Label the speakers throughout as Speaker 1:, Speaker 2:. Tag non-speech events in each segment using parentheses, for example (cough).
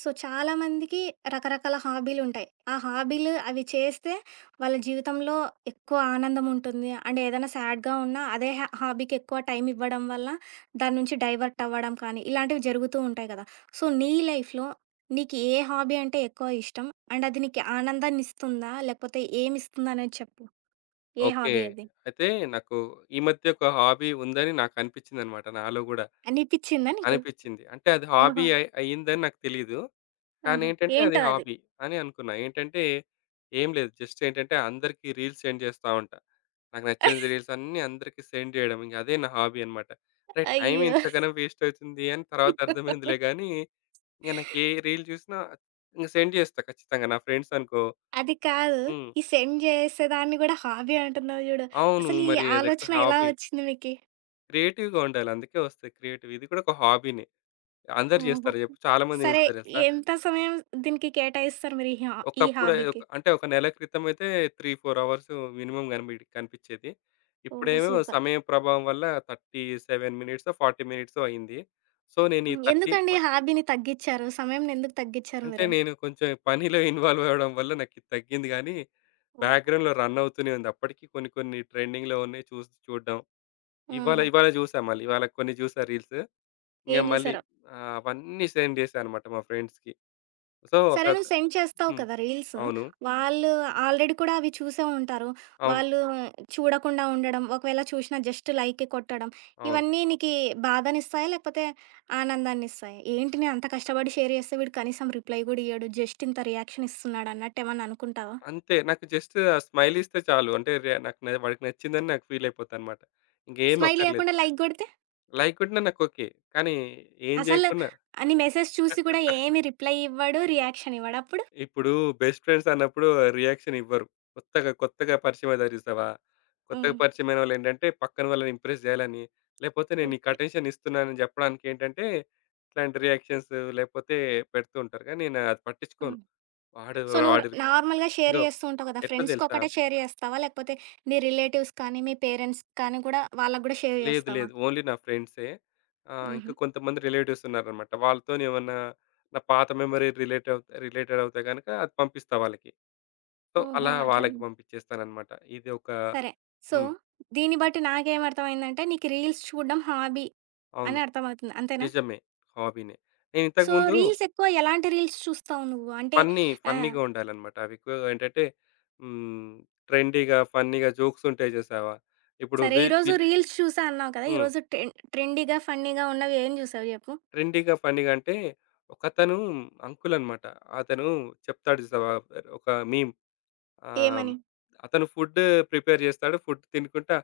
Speaker 1: So, చాలామందికి రకరకాల హాబీలుంటాయి. ఆ హాబీలు అవి చేస్తే వాళ్ళ జీవితంలో ఎక్కువ ఆనందముంటుంది. అండ్ ఏదైనా సాడ్‌గా ఉన్నా అదే హాబీకి ఎక్కువ టైం ఇవ్వడం వల్ల దాని నుంచి డైవర్ట్ అవ్వడం కానీ, ఇలాంటివి జరుగుతూ ఉంటాయి కదా! సో, నీ లైఫ్‌లో నీకు ఏ హాబీ అంటే ఎక్కువ ఇష్టం? అండ్ అది నీకు ఆనందాన్నిస్తుందా? లేకపోతే ఏమిస్తుందనేది చెప్పు. ఏ
Speaker 2: ఓకే.
Speaker 1: హాబీ అది?
Speaker 2: అయితే నాకు ఈ మధ్య ఒక హాబీ ఉందని నాకనిపిచ్చిందనమాట నాలో గూడా.
Speaker 1: అనిపిచ్చిందా నీకు?
Speaker 2: అనిపిచ్చింది. అంటే అది హాబీ
Speaker 1: ఆహా!
Speaker 2: అయిందని నాకు తెలీదు.
Speaker 1: ఆహా!
Speaker 2: కానేంటంటే అది
Speaker 1: ఏంటో అది?
Speaker 2: హాబీ అని అనుకున్నా. ఏంటంటే ఏం లేదు, జస్ట్ ఏంటంటే అందరికీ రీల్స్ సెండ్ జేస్తా ఉంటా. నాకు నచ్చిన
Speaker 1: (laughs)
Speaker 2: రీల్స్ అన్నీ అందరికీ సెండ్ జేయడం. ఇంగ అదే నా హాబీ అనమాట. అరే! టైం
Speaker 1: అయ్యో!
Speaker 2: ఇంతగనం వేస్ట్ అవుతుంది అని తర్వాత అర్థమైందిలే గానీ, ఇంగ నాకు ఏ రీల్ జూసినా ఇంగ సెండ్ జేస్తా ఖచ్చితంగా. నా ఫ్రెండ్స్ అనుకో.
Speaker 1: అది కాదు.
Speaker 2: హ్మ్.
Speaker 1: ఈ సెండ్ జేసేదాన్ని గూడా హాబీ అంటున్నావు జూడు.
Speaker 2: అవును.
Speaker 1: అసలు ఈ
Speaker 2: మరి అదొక
Speaker 1: ఆలోచన ఎలా
Speaker 2: హాబీ.
Speaker 1: వచ్చింది మీకి?
Speaker 2: క్రియేటివ్‌గా ఉండాలి. అందుకే వస్తాయి క్రియేటివ్. ఇది కూడా ఒక హాబీనే. అందరు
Speaker 1: ఓహో!
Speaker 2: చేస్తారు చెప్పు. చాలామంది ఏం
Speaker 1: సరే,
Speaker 2: చేస్తారు తెలుసా?
Speaker 1: ఎంత సమయం దీనికి కేటాయిస్తారు మీరు ఈ ఈ
Speaker 2: ఒకప్పుడు ఒక
Speaker 1: హాబీకి?
Speaker 2: అంటే ఒక నెల క్రితం అయితే 3, 4 అవర్స్ మినిమమ్ కనిపిచ్చేది.
Speaker 1: ఓహో!
Speaker 2: ఇప్పుడేమో
Speaker 1: సూపర్.
Speaker 2: సమయం ప్రభావం వల్ల 37 మినిట్సో, 40 మినిట్సో అయింది. సో, నేను ఈ
Speaker 1: హ్మ్.
Speaker 2: 30
Speaker 1: ఎందుకండి ఈ హాబీని తగ్గిచ్చారు? సమయంని ఎందుకు తగ్గిచ్చారు
Speaker 2: అంటే
Speaker 1: మీరు?
Speaker 2: నేను కొంచెం పనిలో ఇన్వాల్వ్ అవ్వడం వల్ల నాకిది తగ్గింది గానీ,
Speaker 1: ఓహ్!
Speaker 2: బ్యాక్‌గ్రౌండ్‌లో రన్ అవుతూనే ఉంది. అప్పటికి కొన్ని కొన్ని ట్రెండింగ్‌లో ఉన్నాయి చూసి చూడడం. ఇవాళ
Speaker 1: ఆహా!
Speaker 2: ఇవాళ చూసా మళ్ళీ. ఇవాళ కొన్ని చూసా రీల్స్. ఇంక
Speaker 1: ఏం
Speaker 2: మళ్ళీ
Speaker 1: జూసారో?
Speaker 2: అవన్నీ సెండ్ చేశానన్నమాట మా ఫ్రెండ్స్‌కి. సో, ఒక.
Speaker 1: సరే, నువ్వు సెండ్ చేస్తావు
Speaker 2: హ్మ్.
Speaker 1: కదా రీల్స్.
Speaker 2: అవును.
Speaker 1: వాళ్ళు ఆల్రెడీ కూడా అవి చూసే ఉంటారు.
Speaker 2: అవును.
Speaker 1: వాళ్ళు చూడకుండా ఉండడం, ఒకవేళ చూషినా జస్ట్ లైకే కొట్టడం,
Speaker 2: అవును.
Speaker 1: ఇవన్నీ నీకి బాధనిస్తాయా? లేకపోతే ఆనందాన్నిస్తాయా? ఏంటి నేను అంత కష్టపడి షేర్ చేస్తే వీడు కనీసం రిప్లై గూడా ఇయ్యడు. జస్ట్ ఇంత రియాక్షన్ ఇస్తున్నాడు అన్నట్టేమన్నా అనుకుంటావా?
Speaker 2: అంతే. నాకు జస్ట్ ఆ స్మైల్ ఇస్తే చాలు. అంటే రే నాకు న వాడికి నచ్చిందని నాకు ఫీల్ అయిపోతానన్నమాట. ఇంకేం
Speaker 1: స్మైల్
Speaker 2: అక్కర్లేదు.
Speaker 1: ఇయ్యకుండా లైక్ గొడితే?
Speaker 2: లైక్ కొట్టినా నాకు ఓకే. కానీ ఏం
Speaker 1: అసలు
Speaker 2: చేయకున్నా.
Speaker 1: నీ మెసేజ్ చూసి కూడా ఏమి రిప్లై ఇవ్వడు, రియాక్షన్ ఇవ్వడు. అప్పుడు?
Speaker 2: ఇప్పుడు బెస్ట్ ఫ్రెండ్స్ అన్నప్పుడు రియాక్షన్ ఇవ్వరు. కొత్తగా, కొత్తగా పరిచయం అయ్యారు చూసావా? కొత్తగా
Speaker 1: హ్మ్.
Speaker 2: పరిచయమైన వాళ్ళేంటంటే, పక్కన వాళ్ళని ఇంప్రెస్ జేయాలని, లేపోతే నేను నీకు
Speaker 1: ఓకే.
Speaker 2: అటెన్షన్ ఇస్తున్నానని జెప్పడానికేంటంటే, ఇట్లాంటి రియాక్షన్స్ లేపోతే పెడుతూ ఉంటారు. కానీ నేను అది
Speaker 1: హ్మ్.
Speaker 2: పట్టించుకోను. వాడు
Speaker 1: సో, నువ్వు
Speaker 2: వాడు
Speaker 1: నార్మల్‌గా షేర్
Speaker 2: ఇంగో
Speaker 1: చేస్తూ ఉంటావు కదా!
Speaker 2: ఎట్లా తెలుసా?
Speaker 1: ఫ్రెండ్స్‌కొక్కటే షేర్ చేస్తావా? లేకపోతే మీ రిలేటివ్స్ కానీ, మీ పేరెంట్స్ కానీ కూడా వాళ్ళకి గూడా షేర్
Speaker 2: లేదు,
Speaker 1: చేస్తావా?
Speaker 2: లేదు. ఓన్లీ నా ఫ్రెండ్సే.
Speaker 1: హుహు.
Speaker 2: ఇంకా కొంతమంది రిలేటివ్స్ ఉన్నారనమాట. వాళ్ళతోని ఏమన్నా నా పాత మెమరీ రిలేట్ అవు రిలేటెడ్ అవుతే గనక అది పంపిస్తా వాళ్ళకి. సో,
Speaker 1: ఓహో!
Speaker 2: అలా
Speaker 1: అట్లనా!
Speaker 2: వాళ్ళకి పంపించేస్తాననమాట. ఇది ఒక.
Speaker 1: సరే. సో,
Speaker 2: హ్మ్.
Speaker 1: దీన్ని బట్టి నాకేమర్థమైందంటే నీకు రీల్స్ చూడడం హాబీ
Speaker 2: అవును.
Speaker 1: అని అర్థమవుతుంది. అంతేనా?
Speaker 2: నిజమే. హాబీనే. నేను
Speaker 1: సో,
Speaker 2: ఇంతకుముందు
Speaker 1: రీల్స్ ఎక్కువ ఎలాంటి రీల్స్ చూస్తావు నువ్వు? అంటే
Speaker 2: ఫన్నీ,
Speaker 1: ఆహ్,
Speaker 2: ఫన్నీగా ఉండాలన్నమాట. అవి ఎక్కువగా ఏంటంటే. హ్మ్. ట్రెండీగా, ఫన్నీగా జోక్స్ ఉంటాయి చూసావా? ఇప్పుడు
Speaker 1: సరే
Speaker 2: వి
Speaker 1: ఈరోజు
Speaker 2: విల్
Speaker 1: రీల్స్ చూసా అన్నావు కదా!
Speaker 2: హ్మ్.
Speaker 1: ఈరోజు ట్రెండీగా, ఫన్నీగా ఉన్నవి ఏం చూసావు చెప్పు?
Speaker 2: ట్రెండీగా, ఫన్నీగా అంటే ఒకతను అంకుల్ అన్నమాట. అతను చెప్తాడు చూసావా? ఒక మీమ్. ఆహ్,
Speaker 1: ఏమని?
Speaker 2: అతను ఫుడ్ ప్రిపేర్ చేస్తాడు. ఫుడ్ తినుకుంటా,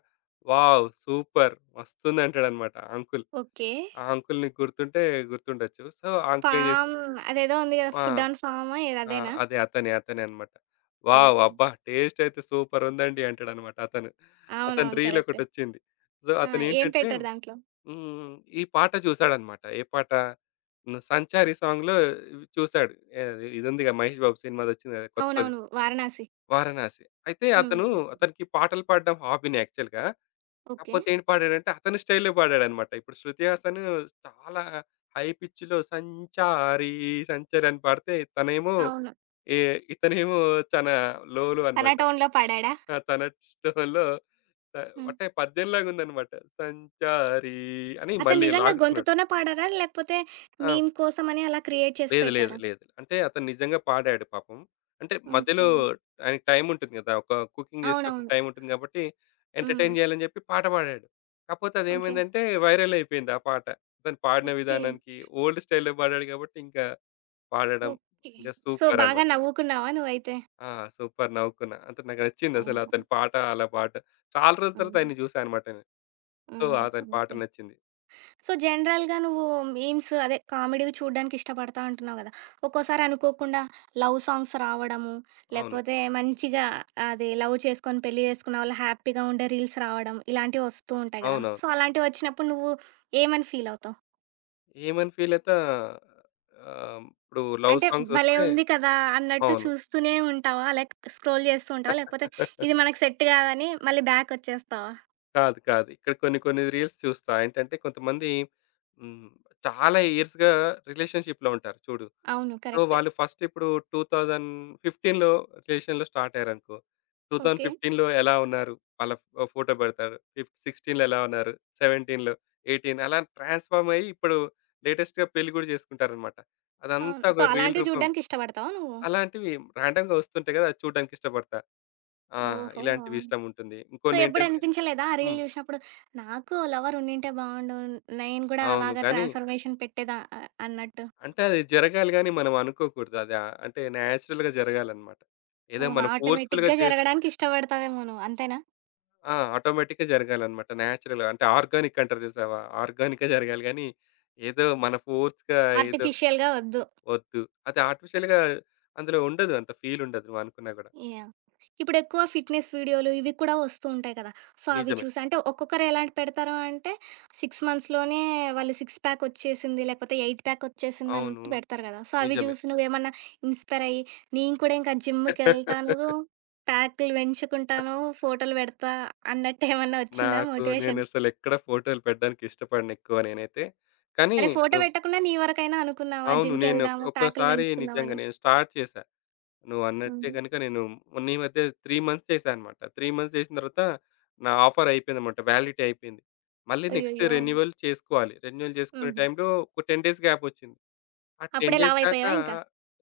Speaker 2: "వావ్! సూపర్ మస్తుంది" అంటాడన్నమాట ఆ అంకుల్.
Speaker 1: ఓకే.
Speaker 2: ఆ అంకుల్‌ని గుర్తుంటే గుర్తుండొచ్చు. సో, ఆ అంకుల్ ఏం చేస్తాడు.
Speaker 1: ఫామ్ అదేదో ఉంది కదా! ఫుడ్
Speaker 2: ఆ!
Speaker 1: ఆన్ ఫామా ఏది
Speaker 2: ఆ!
Speaker 1: అదేనా?
Speaker 2: అదే అతనే. అతనే అన్నమాట. వావ్!
Speaker 1: ఓకే.
Speaker 2: అబ్బా! టేస్ట్ అయితే సూపర్ ఉందండి అంటాడన్నమాట అతను. అతని
Speaker 1: అవునవును.
Speaker 2: Reel
Speaker 1: correct.
Speaker 2: ఒకటొచ్చింది. సో,
Speaker 1: ఆ! ఏం
Speaker 2: అతనేంటంటే.
Speaker 1: పెట్టారు దాంట్లో?
Speaker 2: హ్మ్. ఈ పాట చూసాడన్నమాట. ఏ పాట? హ్మ్. 'సంచారి' సాంగ్‌లో చూసాడు. ఏది ఇదుందిగా 'మహేష్ బాబు' సినిమాది వచ్చింది కదా! కొత్తది
Speaker 1: అవునవును. 'వారణాసి.'
Speaker 2: 'వారణాసి.' అయితే
Speaker 1: హ్మ్.
Speaker 2: అతను
Speaker 1: హ్మ్.
Speaker 2: అతనికి పాటలు పాడడం హాబీనే యాక్చువల్‌గా.
Speaker 1: ఓకే.
Speaker 2: కాకపోతే ఏం పాడాడంటే అతని స్టైల్‌లో పాడాడన్నమాట. ఇప్పుడు 'శృతి హాసన్' చాలా హై పిచ్‌లో 'సంచారి సంచారి' అని పాడితే తనేమో
Speaker 1: అవును.
Speaker 2: ఏ ఇతనేమో చాలా లోలో అన్నమాట.
Speaker 1: 'కళాటౌన్‌లో' పాడాడా?
Speaker 2: ఆ! తన టోన్‌లో త
Speaker 1: హ్మ్.
Speaker 2: అంటే పద్యం లాగా ఉందన్నమాట. సంచారి అని
Speaker 1: అతను
Speaker 2: మళ్ళీ
Speaker 1: నిజంగా
Speaker 2: లాగుతున్నాడు.
Speaker 1: గొంతుతోనే పాడారా? లేకపోతే
Speaker 2: ఆ!
Speaker 1: మీమ్ కోసమని అలా క్రియేట్ చేసి
Speaker 2: లేదు, లేదు,
Speaker 1: పెట్టారా?
Speaker 2: లేదు. అంటే అతను నిజంగా పాడాడు పాపం. అంటే మధ్యలో
Speaker 1: ఓకే.
Speaker 2: ఆయనకి టైమ్ ఉంటుంది గదా! ఒక కుకింగ్ చేసేటప్పుడు
Speaker 1: అవునవును.
Speaker 2: టైమ్ ఉంటుంది కాబట్టి,
Speaker 1: హ్మ్.
Speaker 2: ఎంటర్‌టైన్ చేయాలని చెప్పి పాట పాడాడు. కాపోతే
Speaker 1: ఓకే.
Speaker 2: అదేమైందంటే వైరల్ అయిపోయింది ఆ పాట. అతను పాడిన
Speaker 1: ఓకే.
Speaker 2: విధానానికి ఓల్డ్ స్టైల్‌లో పాడాడు కాబట్టి, ఇంకా పాడడం
Speaker 1: ఓకే.
Speaker 2: ఇంకా
Speaker 1: సో, బాగా
Speaker 2: సూపరన్నమాట.
Speaker 1: నవ్వుకున్నావా నువ్వైతే?
Speaker 2: ఆ! సూపర్ నవ్వుకున్నా. అంటే నాకు నచ్చింది అసలు
Speaker 1: ఆహా!
Speaker 2: అతని పాట అలా పాట. చాలా రోజుల తర్వాత
Speaker 1: హ్మ్.
Speaker 2: ఆయన్ని చూసా అనమాట నేను. సో,
Speaker 1: హుహు.
Speaker 2: అతని పాట
Speaker 1: ఓకే.
Speaker 2: నచ్చింది.
Speaker 1: సో, జనరల్‌గా నువ్వు మీమ్స్ అదే కామెడీవి చూడడానికి ఇష్టపడతా అంటున్నావు గదా! ఒక్కోసారి అనుకోకుండా లవ్ సాంగ్స్ రావడము,
Speaker 2: అవును.
Speaker 1: లేకపోతే మంచిగా అది లవ్ చేసుకొని పెళ్లి చేసుకున్న వాళ్ళు హ్యాపీగా ఉండే రీల్స్ రావడం ఇలాంటివి వస్తూ ఉంటాయి గదా!
Speaker 2: అవునవును.
Speaker 1: సో, అలాంటివి వచ్చినప్పుడు నువ్వు ఏమని ఫీల్ అవుతావు?
Speaker 2: ఏమని ఫీల్ అయితా ఇప్పుడు లవ్
Speaker 1: అంటే
Speaker 2: సాంగ్స్
Speaker 1: భలే
Speaker 2: వస్తే
Speaker 1: ఉంది కదా! అన్నట్టు
Speaker 2: అవును.
Speaker 1: చూస్తూనే ఉంటావా? లైక్ స్క్రోల్ చేస్తూ ఉంటావా? లేకపోతే ఇది
Speaker 2: (laughs)
Speaker 1: మనకు సెట్ కాదని మళ్ళీ బ్యాక్ వచ్చేస్తావా?
Speaker 2: కాదు. కాదు. ఇక్కడ కొన్ని కొన్ని రీల్స్ చూస్తా. ఏంటంటే కొంతమంది. హ్మ్. చాలా ఇయర్స్‌గా రిలేషన్‌షిప్‌లో ఉంటారు చూడు.
Speaker 1: అవును.
Speaker 2: So,
Speaker 1: correct.
Speaker 2: వాళ్ళు ఫస్ట్ ఇప్పుడు 2015లో రిలేషన్‌లో స్టార్ట్ అయ్యారనుకో.
Speaker 1: ఓకే.
Speaker 2: 2015లో ఎలా ఉన్నారు? వాళ్ళ ఫోటో పెడతారు. 16లో ఎలా ఉన్నారు? 17లో, 18 అలా ట్రాన్స్‌ఫార్మ్ అయ్యి ఇప్పుడు లేటెస్ట్‌గా పెళ్లి కూడా చేసుకుంటారనమాట.
Speaker 1: అవును.
Speaker 2: అదంతా
Speaker 1: సో,
Speaker 2: ఒక రీల్
Speaker 1: అలాంటివి
Speaker 2: రూపంలో.
Speaker 1: చూడడానికి ఇష్టపడతావా నువ్వు?
Speaker 2: అలాంటివి రాండమ్‌గా వస్తుంటాయి కదా! అది చూడడానికి ఇష్టపడతా. ఆ!
Speaker 1: ఓహో!
Speaker 2: ఇలాంటివి ఇష్టం ఉంటుంది.
Speaker 1: సో,
Speaker 2: ఇంకొన్నేంటంటే.
Speaker 1: ఎప్పుడనిపించలేదా ఆ రీల్
Speaker 2: హ్మ్.
Speaker 1: జూషినప్పుడు, నాకు ఓ లవర్ ఉండింటే బావుండు. నేను గూడా
Speaker 2: అవును.
Speaker 1: అలాగా
Speaker 2: కానీ
Speaker 1: ట్రాన్స్‌ఫర్మేషన్ పెట్టేదా ఆహ్, అన్నట్టు?
Speaker 2: అంటే అది జరగాలి గానీ మనం అనుకోకూడదు. అది అంటే నేచురల్‌గా జరగాలన్నమాట. ఏదో
Speaker 1: ఓహో!
Speaker 2: మనం ఫోర్స్‌ఫుల్‌గా
Speaker 1: ఆటోమేటిక్‌గా
Speaker 2: చే
Speaker 1: జరగడానికి ఇష్టపడతావేమో నువ్వు అంతేనా?
Speaker 2: ఆ! ఆటోమేటిక్‌గా జరగాలన్నమాట. నేచురల్‌గా అంటే ఆర్గానిక్ అంటారు చూసావా? ఆర్గానిక్‌గా జరగాలి గానీ, ఏదో మన ఫోర్స్‌గా ఏదో
Speaker 1: ఆర్టిఫిషియల్‌గా ఒద్దు.
Speaker 2: వద్దు. అది ఆర్టిఫిషియల్‌గా అందులో ఉండదు. అంత ఫీల్ ఉండదు నువ్వు అనుకున్నా గూడా.
Speaker 1: యాహ్! ఇప్పుడెక్కువ ఫిట్‌నెస్ వీడియోలు ఇవి కూడా వస్తూ ఉంటాయి కదా! సో, అవి
Speaker 2: నిజమే.
Speaker 1: చూసి అంటే ఒక్కొక్కరు ఎలాంటి పెడతారు అంటే 6 మంత్స్‌లోనే వాళ్ళు సిక్స్ ప్యాక్ వచ్చేసింది, లేకపోతే ఎయిట్ ప్యాక్ వచ్చేసింది
Speaker 2: అవును.
Speaker 1: అన్నట్టు పెడతారు కదా! సో, అవి
Speaker 2: నిజమే.
Speaker 1: చూసి నువ్వేమన్నా ఇన్‌స్పైర్ అయ్యి నేను కూడా ఇంకా జిమ్‌కెళ్తాను,
Speaker 2: (laughs)
Speaker 1: ప్యాకులు పెంచుకుంటాను, ఫోటోలు పెడతా అన్నట్టు ఏమన్నా వచ్చిందా
Speaker 2: నాకు
Speaker 1: మోటివేషన్?
Speaker 2: నేనసలెక్కడ ఫోటోలు పెట్టడానికి ఇష్టపడను ఎక్కువ నేనైతే. కానీ
Speaker 1: అరే! ఫోటో
Speaker 2: నువ్వు
Speaker 1: పెట్టకుండా నీ వరకైనా అనుకున్నావా
Speaker 2: అవును. నేను
Speaker 1: జిమ్‌కెళ్దాము, ప్యాకులు
Speaker 2: ఒక్కోసారి నిజంగా
Speaker 1: పెంచుకుందామని?
Speaker 2: నేను స్టార్ట్ చేశా. నువ్వన్నట్టే
Speaker 1: హుహు.
Speaker 2: గనుక నేను మొన్న ఈ మధ్య 3 మంత్స్ చేశానన్నమాట. 3 మంత్స్ చేసిన తర్వాత నా ఆఫర్ అయిపోయిందన్నమాట. వ్యాలిడిటీ అయిపోయింది. మళ్ళీ నెక్స్ట్
Speaker 1: అయ్యయ్యో!
Speaker 2: రెన్యువల్ చేసుకోవాలి. రెన్యువల్ చేసుకునే
Speaker 1: హుహు.
Speaker 2: టైంలో ఒక 10 డేస్ గ్యాప్ వచ్చింది. ఆ 10
Speaker 1: అప్పుడే
Speaker 2: డేస్ దాక
Speaker 1: లావైపోయావా ఇంకా?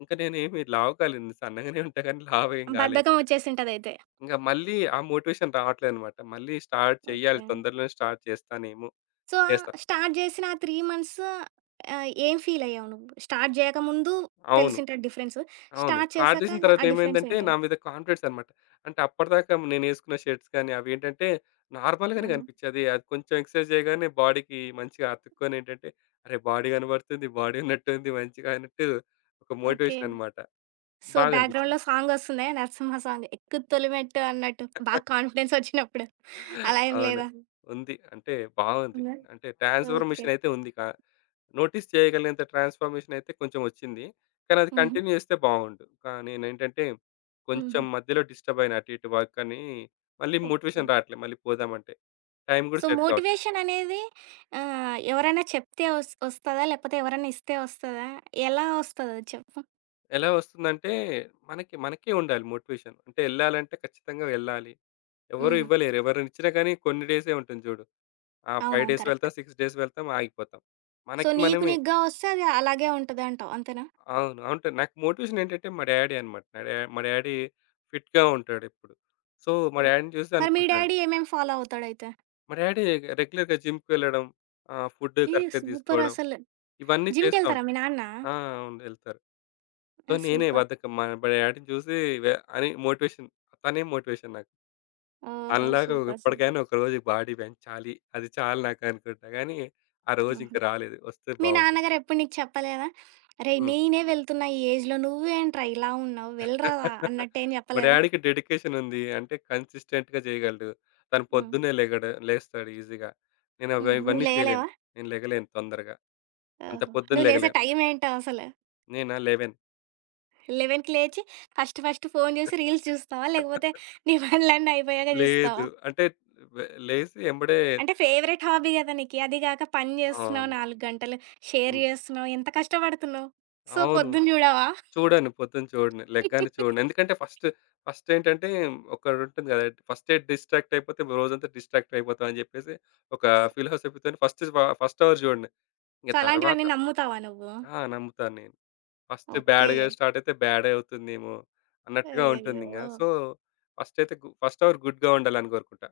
Speaker 2: ఇంకా నేనేమి లావు కాలేదు. సన్నగానే ఉంటా కానీ లావేం కాలేదు.
Speaker 1: బద్ధకం వచ్చేసి ఉంటదయితే.
Speaker 2: ఇంకా మళ్ళీ ఆ మోటివేషన్ రావట్లేదన్నమాట. మళ్ళీ స్టార్ట్ చేయాలి.
Speaker 1: ఓకే.
Speaker 2: తొందరలోనే స్టార్ట్ చేస్తానేమో
Speaker 1: సో,
Speaker 2: చేస్తా.
Speaker 1: స్టార్ట్ జేసిన ఆ 3 మంత్స్ ఆహ్, ఏం ఫీలయ్యావు నువ్వు? స్టార్ట్ జేయకముందు
Speaker 2: అవును.
Speaker 1: తెలిసుంటది డిఫరెన్స్.
Speaker 2: అవును.
Speaker 1: స్టార్ట్
Speaker 2: స్టార్ట్
Speaker 1: చేశాక
Speaker 2: చేసిన తర్వాత
Speaker 1: ఆ డిఫరెన్స్
Speaker 2: ఏమైందంటే,
Speaker 1: ఏంటి?
Speaker 2: నా మీద కాన్ఫిడెన్స్ అన్నమాట. అంటే అప్పటిదాకా నేనేసుకున్న షర్ట్స్ గాని, అవేంటంటే నార్మల్‌గానే
Speaker 1: ఆహా!
Speaker 2: కనిపించేది. అది కొంచెం ఎక్సర్సైజ్ చేయగానే బాడీకి మంచిగా అతుక్కొని ఏంటంటే, అరే! బాడీ కనబడుతుంది, బాడీ ఉన్నట్టుంది మంచిగా అన్నట్టు ఒక
Speaker 1: ఓకే.
Speaker 2: మోటివేషన్ అన్నమాట.
Speaker 1: సో,
Speaker 2: బాగా అనిపించింది.
Speaker 1: బ్యాక్‌గ్రౌండ్‌లో సాంగొస్తుందా? నరసింహ సాంగ్ 'ఎక్కు తొలిమెట్టు' అన్నట్టు బాగా
Speaker 2: (laughs)
Speaker 1: కాన్ఫిడెన్స్ ఒచ్చినప్పుడు. అలా ఏం
Speaker 2: అవును.
Speaker 1: లేదా?
Speaker 2: ఉంది. అంటే బాగుంది.
Speaker 1: ఉందా?
Speaker 2: అంటే
Speaker 1: ఓకే.
Speaker 2: ట్రాన్స్‌ఫర్మేషన్ అయితే ఉంది. నోటీస్ చేయగలిగేంత ట్రాన్స్‌ఫర్మేషన్ అయితే కొంచెం వచ్చింది. కానీ అది
Speaker 1: హుహు.
Speaker 2: కంటిన్యూ చేస్తే బాగుండు. కానీ నేనేంటంటే కొంచెం
Speaker 1: హుహు.
Speaker 2: మధ్యలో డిస్టర్బ్ అయిన అటు ఇటు వర్క్ అని మళ్ళీ
Speaker 1: ఓకే.
Speaker 2: మోటివేషన్ రావట్లే మళ్ళీ పోదామంటే. టైం కూడా
Speaker 1: సో,
Speaker 2: సెట్ కావట్లే.
Speaker 1: మోటివేషన్ అనేది ఆహ్, ఎవరైనా చెప్తే ఒస్తదా? లేకపోతే ఎవరైనా ఇస్తే ఒస్తదా? ఎలా ఒస్తదది చెప్పు?
Speaker 2: ఎలా వస్తుందంటే మనకి మనకే ఉండాలి మోటివేషన్. అంటే ఎళ్ళాలంటే ఖచ్చితంగా వెళ్ళాలి. ఎవరు
Speaker 1: హుహు.
Speaker 2: ఇవ్వలేరు. ఎవరినిచ్చినా కానీ కొన్ని డేసే ఉంటుంది చూడు. ఆ 5
Speaker 1: అవునవును.
Speaker 2: Days
Speaker 1: correct.
Speaker 2: వెళ్తాం, 6 డేస్ వెళ్తాం ఆగిపోతాం.
Speaker 1: సో,
Speaker 2: మనకి
Speaker 1: నీకు
Speaker 2: మనమే
Speaker 1: నీకుగా వస్తే అది అలాగే ఉంటదంటావు. అంతేనా?
Speaker 2: అవును. అంటే నాకు మోటివేషన్ ఏంటంటే మా డ్యాడీ అన్నమాట. నా డా మా డ్యాడీ ఫిట్‌గా ఉంటాడు ఎప్పుడు. సో, మా
Speaker 1: ఆ!
Speaker 2: డ్యాడీని చూసి
Speaker 1: మరి మీ
Speaker 2: అనుకుంటాను.
Speaker 1: డ్యాడీ ఏమేమి ఫాలో అవుతాడైతే?
Speaker 2: మా డ్యాడీ రెగ్యులర్‌గా జిమ్‌కి వెళ్ళడం, ఫుడ్
Speaker 1: ఏ
Speaker 2: కరెక్ట్‌గా
Speaker 1: సూపర్
Speaker 2: తీసుకోవడం
Speaker 1: అసలు.
Speaker 2: ఇవన్నీ చేస్తా
Speaker 1: జిమ్‌కెళ్తారా
Speaker 2: ఉంటారు.
Speaker 1: మీ నాన్న?
Speaker 2: ఆ! అవును వెళ్తారు. సో,
Speaker 1: ఆ!
Speaker 2: నేనే
Speaker 1: సూపర్.
Speaker 2: బద్ధకం మా మా డ్యాడీని చూసి వె అని మోటివేషన్ తనే మోటివేషన్ నాకు.
Speaker 1: ఓహో!
Speaker 2: తనలాగా
Speaker 1: సూపర్. సూపర్.
Speaker 2: ఎప్పటికైనా ఒకరోజు బాడీ పెంచాలి. అది చాలు నాకు అనుకుంటా గానీ, ఆ రోజు
Speaker 1: హుహు.
Speaker 2: ఇంక రాలేదు. వస్తే
Speaker 1: మీ
Speaker 2: బావుంటుంది.
Speaker 1: నాన్నగారు ఎప్పుడు నీకు చెప్పలేదా? "అరేయ్!
Speaker 2: హ్మ్.
Speaker 1: నేనే వెళ్తున్నా ఈ ఏజ్‌లో నువ్వేంట్రా ఇలా ఉన్నావు వెళ్ళరా" అన్నట్టేం
Speaker 2: మా
Speaker 1: చెప్పలేదా?
Speaker 2: డాడీకి డెడికేషన్ ఉంది. అంటే కన్సిస్టెంట్‌గా చేయగలడు. తను
Speaker 1: హ్మ్.
Speaker 2: పొద్దున్నే లేస్తాడు ఈజీగా. నేను అవి
Speaker 1: హ్మ్. నువ్వు
Speaker 2: ఇవన్నీ చేయలేను.
Speaker 1: లేయలేవా?
Speaker 2: నేను లెగలేను తొందరగా. అంత
Speaker 1: ఓహో!
Speaker 2: పొద్దున
Speaker 1: నువ్వు లేసే
Speaker 2: లెగలేను.
Speaker 1: టైం ఏంటో అసలు?
Speaker 2: నేనా లెవెన్
Speaker 1: 11:00కి లేచి ఫస్ట్ ఫస్ట్ ఫోను చూసి రీల్స్ చూస్తావా? లేకపోతే నీ పనులన్నీ అయిపోయాక
Speaker 2: లేదు.
Speaker 1: చూస్తావా?
Speaker 2: అంటే లేసి ఎంబడే
Speaker 1: అంటే ఫేవరెట్ హాబీ గదా! నీకి. అది గాక పని జేస్తున్నావు
Speaker 2: అవును.
Speaker 1: 4 గంటలు, షేర్
Speaker 2: హ్మ్.
Speaker 1: జేస్తున్నావు, ఎంత కష్టపడుతున్నావు. సో,
Speaker 2: అవును.
Speaker 1: పొద్దున జూడవా?
Speaker 2: చూడను. పొద్దున చూడను. లెగ్గానే చూడను. ఎందుకంటే ఫస్ట్, ఫస్ట్ ఏంటంటే ఒకటుంటుంది కదా! ఫస్టే డిస్ట్రాక్ట్ అయిపోతే రోజంతా డిస్ట్రాక్ట్ అయిపోతాం అని చెప్పేసి ఒక ఫిలాసఫీతోని ఫస్ట్ అవర్ చూడను. ఇంక
Speaker 1: సో,
Speaker 2: తర్వాత.
Speaker 1: అలాంటివన్నీ నమ్ముతావా నువ్వు?
Speaker 2: ఆ! నమ్ముతాను నేను. First
Speaker 1: okay.
Speaker 2: బ్యాడ్‌గా స్టార్ట్ అయితే బ్యాడే అవుతుందేమో అన్నట్టుగా
Speaker 1: అయ్యయ్యో!
Speaker 2: ఉంటుందింక. సో, ఫస్ట్ అయితే ఫస్ట్ అవర్ గుడ్‌గా ఉండాలని కోరుకుంటా.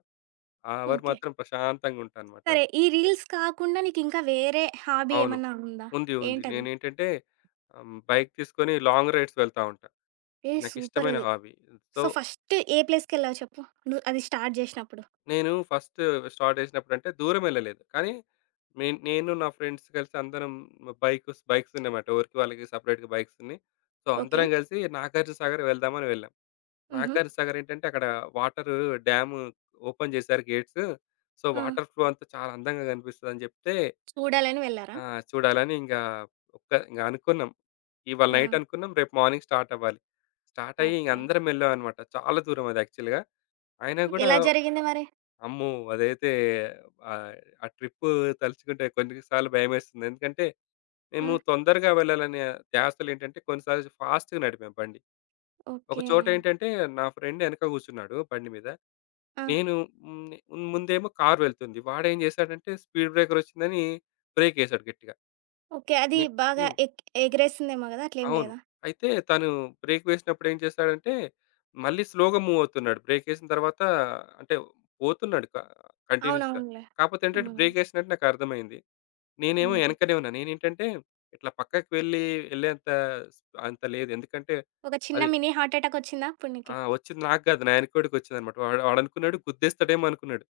Speaker 2: ఆ అవర్
Speaker 1: ఓకే.
Speaker 2: మాత్రం ప్రశాంతంగా ఉంటా అనమాట.
Speaker 1: సరే, ఈ రీల్స్ కాకుండా నీకింకా వేరే హాబీ
Speaker 2: అవును.
Speaker 1: ఏమన్నా ఉందా?
Speaker 2: ఉంది. ఉంది.
Speaker 1: ఏంటది?
Speaker 2: నేనేంటంటే బైక్ తీసుకొని లాంగ్ రైడ్స్ వెళ్తా ఉంటా.
Speaker 1: ఏ సూపర్
Speaker 2: నాకిష్టమైన
Speaker 1: ఇది.
Speaker 2: హాబీ. సో,
Speaker 1: సో, ఫస్ట్ ఏ ప్లేస్‌కెళ్ళావు చెప్పు? నువ్వు అది స్టార్ట్ జేసినప్పుడు.
Speaker 2: నేను ఫస్ట్ స్టార్ట్ చేసినప్పుడంటే దూరం వెళ్ళలేదు. కానీ నేను నేను నా ఫ్రెండ్స్ కలిసి అందరం బైక్స్ బైక్స్ ఉన్నాయన్నమాట. ఎవరికి వాళ్ళకి సెపరేట్‌గా బైక్స్ ఉన్నాయి. So,
Speaker 1: okay.
Speaker 2: అందరం కలిసి నాగార్జునసాగర్ వెళ్దామని వెళ్ళాం.
Speaker 1: హుహు.
Speaker 2: సాగర్ ఏంటంటే అక్కడ వాటరు డ్యామ్ ఓపెన్ చేశారు గేట్స్. సో,
Speaker 1: ఆ!
Speaker 2: వాటర్ ఫ్లో అంతా చాలా అందంగా కనిపిస్తదని చెప్తే
Speaker 1: చూడాలని వెళ్లారా?
Speaker 2: చూడాలని ఇంగ అనుకున్నాం. ఇవాళ
Speaker 1: ఆ!
Speaker 2: నైట్ అనుకున్నాం. రేపు మార్నింగ్ స్టార్ట్ అవ్వాలి. స్టార్ట్ అయ్యి ఇంగ
Speaker 1: ఓకే.
Speaker 2: అందరం వెళ్ళామనమాట. చాలా దూరం అది యాక్చువల్‌గా. అయినా గూడా
Speaker 1: ఎలా జరిగింది మరి?
Speaker 2: అమ్మో! అదైతే ఆహ్, ఆ ట్రిప్పు తలుచుకుంటే కొన్ని సార్లు భయమేస్తుంది. ఎందుకంటే
Speaker 1: ఆ!
Speaker 2: మేము తొందరగా వెళ్ళాలనే ధ్యాసలో ఏంటంటే కొన్నిసార్లు ఫాస్ట్‌గా నడిపాం బండి.
Speaker 1: ఓకే.
Speaker 2: ఒకచోట ఏంటంటే నా ఫ్రెండ్ ఎనక కూర్చున్నాడు బండి మీద.
Speaker 1: ఆ!
Speaker 2: నేను. హ్మ్. హ్మ్. ముందేమో కారు వెళ్తుంది. వాడేం జేశాడంటే స్పీడ్ బ్రేకర్ వచ్చిందని బ్రేకేశాడు గట్టిగా.
Speaker 1: ఓకే. అది
Speaker 2: నే
Speaker 1: బాగా
Speaker 2: హ్మ్.
Speaker 1: ఎగిరేసిందేమో గదా! అట్లేం
Speaker 2: అవును.
Speaker 1: లేదా?
Speaker 2: అయితే తను బ్రేక్ వేసినప్పుడు ఏం చేశాడంటే, మళ్ళీ స్లోగా మూవ్ అవుతున్నాడు. బ్రేకేసిన తర్వాత అంటే పోతున్నాడు క కంటిన్యూయస్‌గా.
Speaker 1: అవునవునులే.
Speaker 2: కాపోతే ఏంటంటే
Speaker 1: హ్మ్.
Speaker 2: బ్రేకేసినట్టు నాకర్థమైంది. నేనేమో
Speaker 1: హుహు.
Speaker 2: ఎనకనే ఉన్నా. నేనేంటంటే ఇట్లా పక్కకి వెళ్ళి ఎళ్ళేంత అంత లేదు. ఎందుకంటే
Speaker 1: ఒక చిన్న
Speaker 2: అది.
Speaker 1: మినీ హార్ట్ అటాక్ ఒచ్చిందా అప్పుడు
Speaker 2: ఆ!
Speaker 1: నీకి?
Speaker 2: వచ్చింది నాకు గాదు. నా ఎనకోడికొచ్చిందన్నమాట. వాడనుకున్నాడు గుద్దేస్తాడేమో అనుకున్నాడు.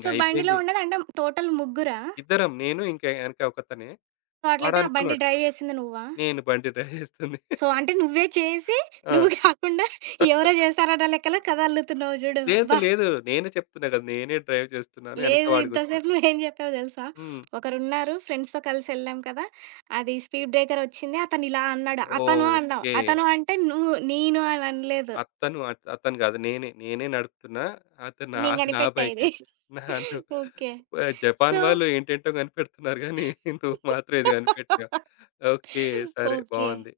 Speaker 1: సో, బండిలో ఉన్నదంటే టోటల్ ముగ్గురా?
Speaker 2: ఇద్దరం. నేను ఇంకా ఎనక ఒకతనే.
Speaker 1: సో, అట్లయితే ఆ బండి
Speaker 2: వాడనుకున్నాడు
Speaker 1: డ్రైవ్ చేసింది నువ్వా?
Speaker 2: నేను బండి డ్రైవ్ చేస్తుంది.
Speaker 1: సో, అంటే నువ్వే చేసి
Speaker 2: ఆ!
Speaker 1: నువ్వు కాకుండా ఎవరో చేశారన్న లెక్కలో కథ అల్లుతున్నావు జూడు.
Speaker 2: లేదు,
Speaker 1: అబ్బా!
Speaker 2: లేదు. నేనే చెప్తున్నా కదా! నేనే డ్రైవ్ చేస్తున్నాను. ఎనక
Speaker 1: లేదు,
Speaker 2: వాడు
Speaker 1: ఇంతసేపు
Speaker 2: కూర్చున్నాడు.
Speaker 1: నువ్వేం జెప్పావో దెలుసా?
Speaker 2: హ్మ్.
Speaker 1: ఒకరున్నారు ఫ్రెండ్స్‌తో కలిసెళ్ళాం కదా! అది స్పీడ్ బ్రేకర్ ఒచ్చింది. అతనిలా అన్నాడు. అతను అన్నావు.
Speaker 2: ఓకే.
Speaker 1: అతను అంటే నువ్వు నేను అని అనలేదు.
Speaker 2: అతను కాదు. నేనే. నేనే నడుపుతున్నా. అతను నా
Speaker 1: నేను
Speaker 2: అది నా
Speaker 1: కనిపెట్టా
Speaker 2: బైకే.
Speaker 1: ఇది.
Speaker 2: నన్ను
Speaker 1: ఓకే.
Speaker 2: జపాన్
Speaker 1: సో,
Speaker 2: వాళ్ళు ఏంటేంటో కనిపెడుతున్నారు గానీ (laughs) నువ్వు మాత్రం ఇది కనిపెట్టావు. ఓకే. సరే
Speaker 1: ఓకే.
Speaker 2: బావుంది.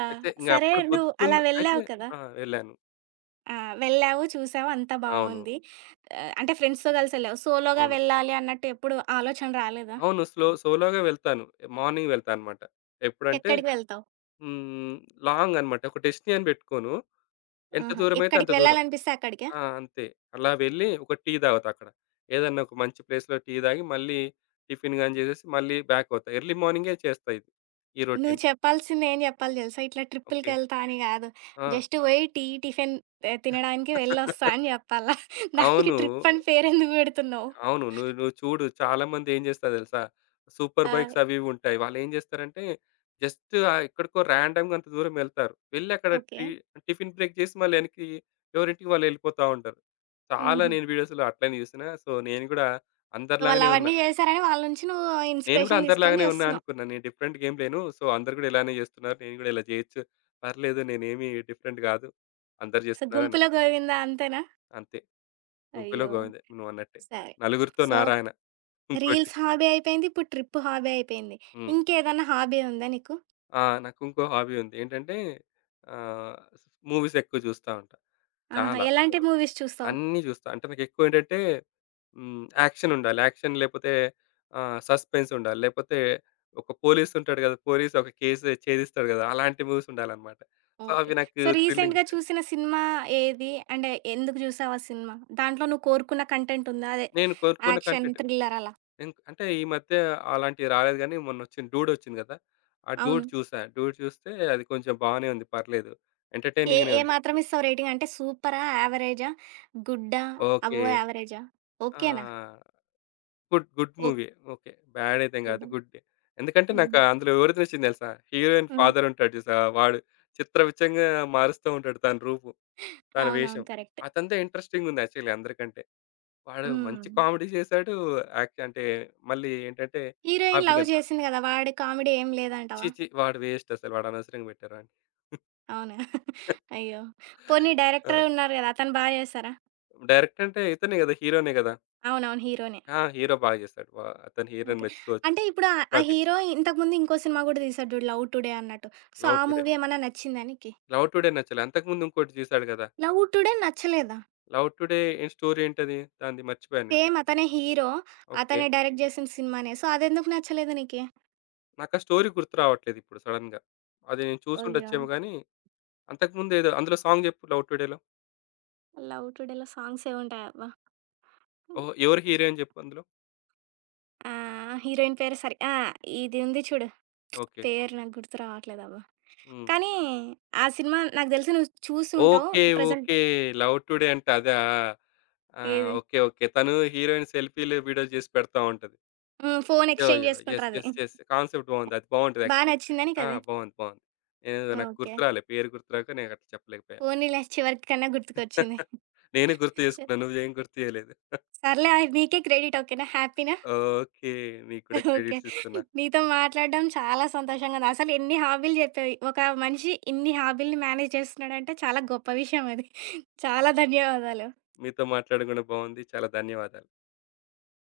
Speaker 1: ఆ!
Speaker 2: అయితే
Speaker 1: సరే,
Speaker 2: ఇంగప్పుడు
Speaker 1: నువ్వు అలా
Speaker 2: గుర్తుకుంది. అయితే.
Speaker 1: వెళ్ళావు కదా!
Speaker 2: ఆ! వెళ్ళాను.
Speaker 1: ఆ! వెళ్ళావు, చూసావు అంతా
Speaker 2: అవును.
Speaker 1: బావుంది. ఆహ్, అంటే ఫ్రెండ్స్‌తో కలిసి వెళ్ళావు. సోలోగా
Speaker 2: అవును.
Speaker 1: వెళ్ళాలి అన్నట్టు ఎప్పుడు ఆలోచన రాలేదా?
Speaker 2: అవును. సోలోగా వెళ్తాను. మార్నింగ్ వెళ్తానన్నమాట. ఎప్పుడంటే.
Speaker 1: ఎక్కడికి వెళ్తావు?
Speaker 2: హ్మ్. లాంగ్ అన్నమాట. ఒక డెస్టినీ అని పెట్టుకోను. ఎంత
Speaker 1: ఆహా!
Speaker 2: దూరమైతే అంత
Speaker 1: ఎక్కడికి
Speaker 2: దూరం.
Speaker 1: వెళ్ళాలనిపిస్తే అక్కడికా?
Speaker 2: ఆ! అంతే. అలా వెళ్ళి ఒక టీ తాగుతా అక్కడ. ఏదన్నా ఒక మంచి ప్లేస్‌లో టీ తాగి మళ్ళీ టిఫిన్ గాని చేసేసి మళ్ళీ బ్యాక్ అవుతా. ఎర్లీ మార్నింగే చేస్తా ఇది. ఈ
Speaker 1: నువ్వు
Speaker 2: రొటీన్.
Speaker 1: చెప్పాల్సింది ఏం చెప్పాలి తెలుసా? ఇట్లా
Speaker 2: ఓకే.
Speaker 1: ట్రిప్పులకెళ్తా అని కాదు. జస్ట్ పోయి టీ, టిఫిన్ ఆహ్, తినడానికి వెళ్ళొస్తా అని
Speaker 2: (laughs) ఆ!
Speaker 1: చెప్పాలా? దానికి
Speaker 2: అవును.
Speaker 1: ట్రిప్ అని పేరెందుకు పెడుతున్నావు?
Speaker 2: అవును. నువ్వు నువ్వు చూడు చాలామంది ఏం చేస్తారో తెలుసా? సూపర్
Speaker 1: ఆ!
Speaker 2: బైక్స్ అవి ఇవి ఉంటాయి. వాళ్ళేం చేస్తారంటే జస్ట్ ఎక్కడికో ర్యాండమ్‌గా అంత దూరం వెళ్తారు. వెళ్లి అక్కడ
Speaker 1: ఓకే.
Speaker 2: టిఫిన్ బ్రేక్ చేసి మళ్ళీ వెనక్కి ఎవరింటికి వాళ్ళు వెళ్ళిపోతా ఉంటారు. చాలా
Speaker 1: హుహు.
Speaker 2: నేను వీడియోస్‌లో అట్లనే చూసిన. సో, నేను కూడా అందరిలాగానే ఉన్నా.
Speaker 1: వాళ్ళవన్నీ జేశారని వాళ్ళ నుంచి నువ్వు
Speaker 2: నేను కూడా
Speaker 1: ఇన్‌స్పిరేషన్ తీసుకొని
Speaker 2: అందరిలాగానే ఉన్నా
Speaker 1: జేస్తున్నావు.
Speaker 2: అనుకున్నా. నేను డిఫరెంట్‌గా ఏం లేను. సో, అందరూ కూడా ఇలానే చేస్తున్నారు. నేను కూడా ఇలా చేయొచ్చు. పర్లేదు నేనేమి డిఫరెంట్ కాదు. అందరూ
Speaker 1: సో,
Speaker 2: చేస్తున్నారని.
Speaker 1: గుంపులో గోవిందా అంతేనా?
Speaker 2: అంతే. గుంపులో
Speaker 1: అయ్యో!
Speaker 2: గోవిందే నువ్వన్నట్టే.
Speaker 1: సరే.
Speaker 2: నలుగురితో
Speaker 1: సో,
Speaker 2: నారాయణ ఇంకోటి.
Speaker 1: రీల్స్ హాబీ అయిపోయింది. ఇప్పుడు ట్రిప్ హాబీ అయిపోయింది.
Speaker 2: హ్మ్.
Speaker 1: ఇంకేదన్నా హాబీ ఉందా నీకు?
Speaker 2: ఆ! నాకు ఇంకో హాబీ ఉంది. ఏంటంటే ఆహ్, మూవీస్ ఎక్కువ చూస్తా ఉంటా.
Speaker 1: ఆహా!
Speaker 2: చాలా.
Speaker 1: ఎలాంటి మూవీస్ చూస్తావు?
Speaker 2: అన్నీ చూస్తా. అంటే నాకెక్కువ ఏంటంటే. హ్మ్. యాక్షన్ ఉండాలి. యాక్షన్ లేకపోతే సస్పెన్స్ ఉండాలి. లేకపోతే ఒక పోలీస్ ఉంటాడు కదా! పోలీస్ ఒక కేసు ఛేదిస్తాడు కదా! అలాంటి మూవీస్ ఉండాలన్నమాట. So,
Speaker 1: okay.
Speaker 2: అవి నాకు
Speaker 1: సో,
Speaker 2: థ్రిల్లింగ్
Speaker 1: రీసెంట్‌గా
Speaker 2: ఇస్తాయి.
Speaker 1: చూసిన సినిమా ఏది? అంటే ఎందుకు జూసావు ఆ సినిమా? దాంట్లో నువ్వు కోరుకున్న కంటెంట్ ఉందా? అదే
Speaker 2: నేను కోరుకున్న
Speaker 1: యాక్షన్,
Speaker 2: కంటెంట్
Speaker 1: థ్రిల్లర్ అలా?
Speaker 2: నేను అంటే ఈ మధ్య అలాంటివి రాలేదు గానీ మొన్నొచ్చిన 'డూడ్' వచ్చింది కదా! ఆ
Speaker 1: అవును.
Speaker 2: 'డూడ్' చూసా. 'డూడ్' చూస్తే అది కొంచెం బానే ఉంది. పర్లేదు.
Speaker 1: ఏ
Speaker 2: ఎంటర్‌టైనింగ్‌గానే
Speaker 1: ఏ
Speaker 2: ఉంది.
Speaker 1: మాత్రం ఇస్తావు రేటింగ్? అంటే సూపరా? యావరేజా? గుడ్డా?
Speaker 2: ఓకే.
Speaker 1: అబోవ్ యావరేజా? ఓకేనా?
Speaker 2: ఆ! గుడ్ గుడ్ మూవీయే. ఓకే. బ్యాడ్ అయితే కాదు.
Speaker 1: ఓకే.
Speaker 2: గుడ్డే. ఎందుకంటే నాకు
Speaker 1: హ్మ్.
Speaker 2: అందులో ఎవరిది నచ్చింది తెలుసా? హీరోయిన్
Speaker 1: హ్మ్.
Speaker 2: ఫాదర్ ఉంటాడు చూసావా? వాడు చిత్ర విచిత్రంగా మారుస్తూ ఉంటాడు తన రూపు, తన వేషం.
Speaker 1: అవునవును. కరెక్ట్.
Speaker 2: అతనిదే ఇంట్రెస్టింగ్ ఉంది యాక్చువల్లీ అందరికంటే. వాడు
Speaker 1: హ్మ్.
Speaker 2: మంచి కామెడీ చేసాడు. యాక్ట్ అంటే మళ్ళీ ఏంటంటే ఆ
Speaker 1: హీరోయిన్ లవ్
Speaker 2: విలన్
Speaker 1: చేసింది గదా! వాడి కామెడీ ఏం
Speaker 2: ఛీ!
Speaker 1: లేదంటావా?
Speaker 2: ఛీ! వాడు వేస్ట్ అసలు. వాడు అనవసరంగా పెట్టారు వాడిని.
Speaker 1: అవునా? అయ్యో! పోనీ
Speaker 2: ఆ!
Speaker 1: డైరెక్టర్ ఉన్నారు గదా! అతను బా చేసారా?
Speaker 2: డైరెక్ట్ అంటే ఇతనే కదా! హీరోనే కదా!
Speaker 1: అవునవును. హీరోనే.
Speaker 2: ఆ! హీరో బాగా చేసాడు. అతను హీరోని
Speaker 1: ఓకే.
Speaker 2: మెచ్చుకోవచ్చు.
Speaker 1: అంటే ఇప్పుడు ఆహ్, ఆ
Speaker 2: 'ప్రదీప్'
Speaker 1: హీరో ఇంతకుముందు ఇంకో సినిమా గూడా తీసాడు జూడు 'లవ్ టుడే' అన్నట్టు. సో,
Speaker 2: 'లవ్
Speaker 1: ఆ
Speaker 2: టుడే.'
Speaker 1: మూవీ ఏమన్నా నచ్చిందా నీకి?
Speaker 2: 'లవ్ టుడే' నచ్చలే. అంతకుముందు ఇంకోటి చేసాడు కదా!
Speaker 1: 'లవ్ టుడే' నచ్చలేదా?
Speaker 2: 'లవ్ టుడే' ఏ స్టోరీ ఏంటది? దానిది మర్చిపోయాను నేను
Speaker 1: సేమ్
Speaker 2: చెప్పు.
Speaker 1: అతనే హీరో.
Speaker 2: ఓకే.
Speaker 1: అతనే డైరెక్ట్ చేసిన సినిమానే. సో, అదెందుకు నచ్చలేదు నీకి?
Speaker 2: నాకా స్టోరీ గుర్తు రావట్లేదు ఇప్పుడు సడెన్‌గా. అది నేను
Speaker 1: అయ్యో!
Speaker 2: చూసుండొచ్చేమో గానీ, అంతకుముందు ఏదో అందులో సాంగ్ చెప్పు 'లవ్ టుడే'లో.
Speaker 1: 'లవ్ టుడే'లో సాంగ్స్ ఏవుంటాయబ్బా!
Speaker 2: ఓహ్! ఎవరు హీరో అని చెప్పు అందులో?
Speaker 1: ఆ! హీరోయిన్ పేరు సరి ఆ! ఇది ఉంది చూడు.
Speaker 2: ఓకే.
Speaker 1: పేరు నాకు గుర్తు రావట్లేదబ్బా!
Speaker 2: హ్మ్.
Speaker 1: కానీ ఆ సినిమా నాకు తెలిసి నువ్వు చూసి ఉంటావు.
Speaker 2: Okay.
Speaker 1: Present
Speaker 2: okay. 'Love today' అంటే అదా? ఆ!
Speaker 1: ఏది?
Speaker 2: ఓకే. ఓకే. తను హీరోయిన్ సెల్ఫీలు, వీడియోలు చేసి పెడతా ఉంటది.
Speaker 1: హ్మ్. ఫోన్
Speaker 2: యో!
Speaker 1: ఎక్స్‌చేంజ్
Speaker 2: యో! యెస్.
Speaker 1: చేసుకుంటారది.
Speaker 2: యెస్. యెస్. కాన్సెప్ట్ బావుంది. అది బావుంటది
Speaker 1: బా
Speaker 2: యాక్చువల్‌గా.
Speaker 1: నచ్చిందా
Speaker 2: ఆ!
Speaker 1: నీకది?
Speaker 2: బావుంది. బావుంది. నేను నాకు
Speaker 1: ఓకే.
Speaker 2: గుర్తురాలే. పేరు గుర్తురాక నేను అట్లా చెప్పలేకపోయాను.
Speaker 1: పోనీలే చివరికి కన్నా గుర్తుకొచ్చింది.
Speaker 2: (laughs) నేనే గుర్తు
Speaker 1: సర్
Speaker 2: చేసుకున్నా. నువ్వేం గుర్తు చేయలేదు.
Speaker 1: సర్లే అది నీకే క్రెడిట్ ఓకేనా? హ్యాపీనా?
Speaker 2: ఓకే. మీకు కూడా
Speaker 1: ఓకే.
Speaker 2: క్రెడిట్స్ ఇస్తున్నా.
Speaker 1: నీతో మాట్లాడడం చాలా సంతోషంగా ఉంది. అసలు ఎన్ని హాబీలు చెప్పావు. ఒక మనిషి ఇన్ని హాబీలని మేనేజ్ చేస్తున్నాడంటే చాలా గొప్ప విషయం అది. చాలా ధన్యవాదాలు.
Speaker 2: మీతో మాట్లాడడం కూడా బాగుంది. చాలా ధన్యవాదాలు.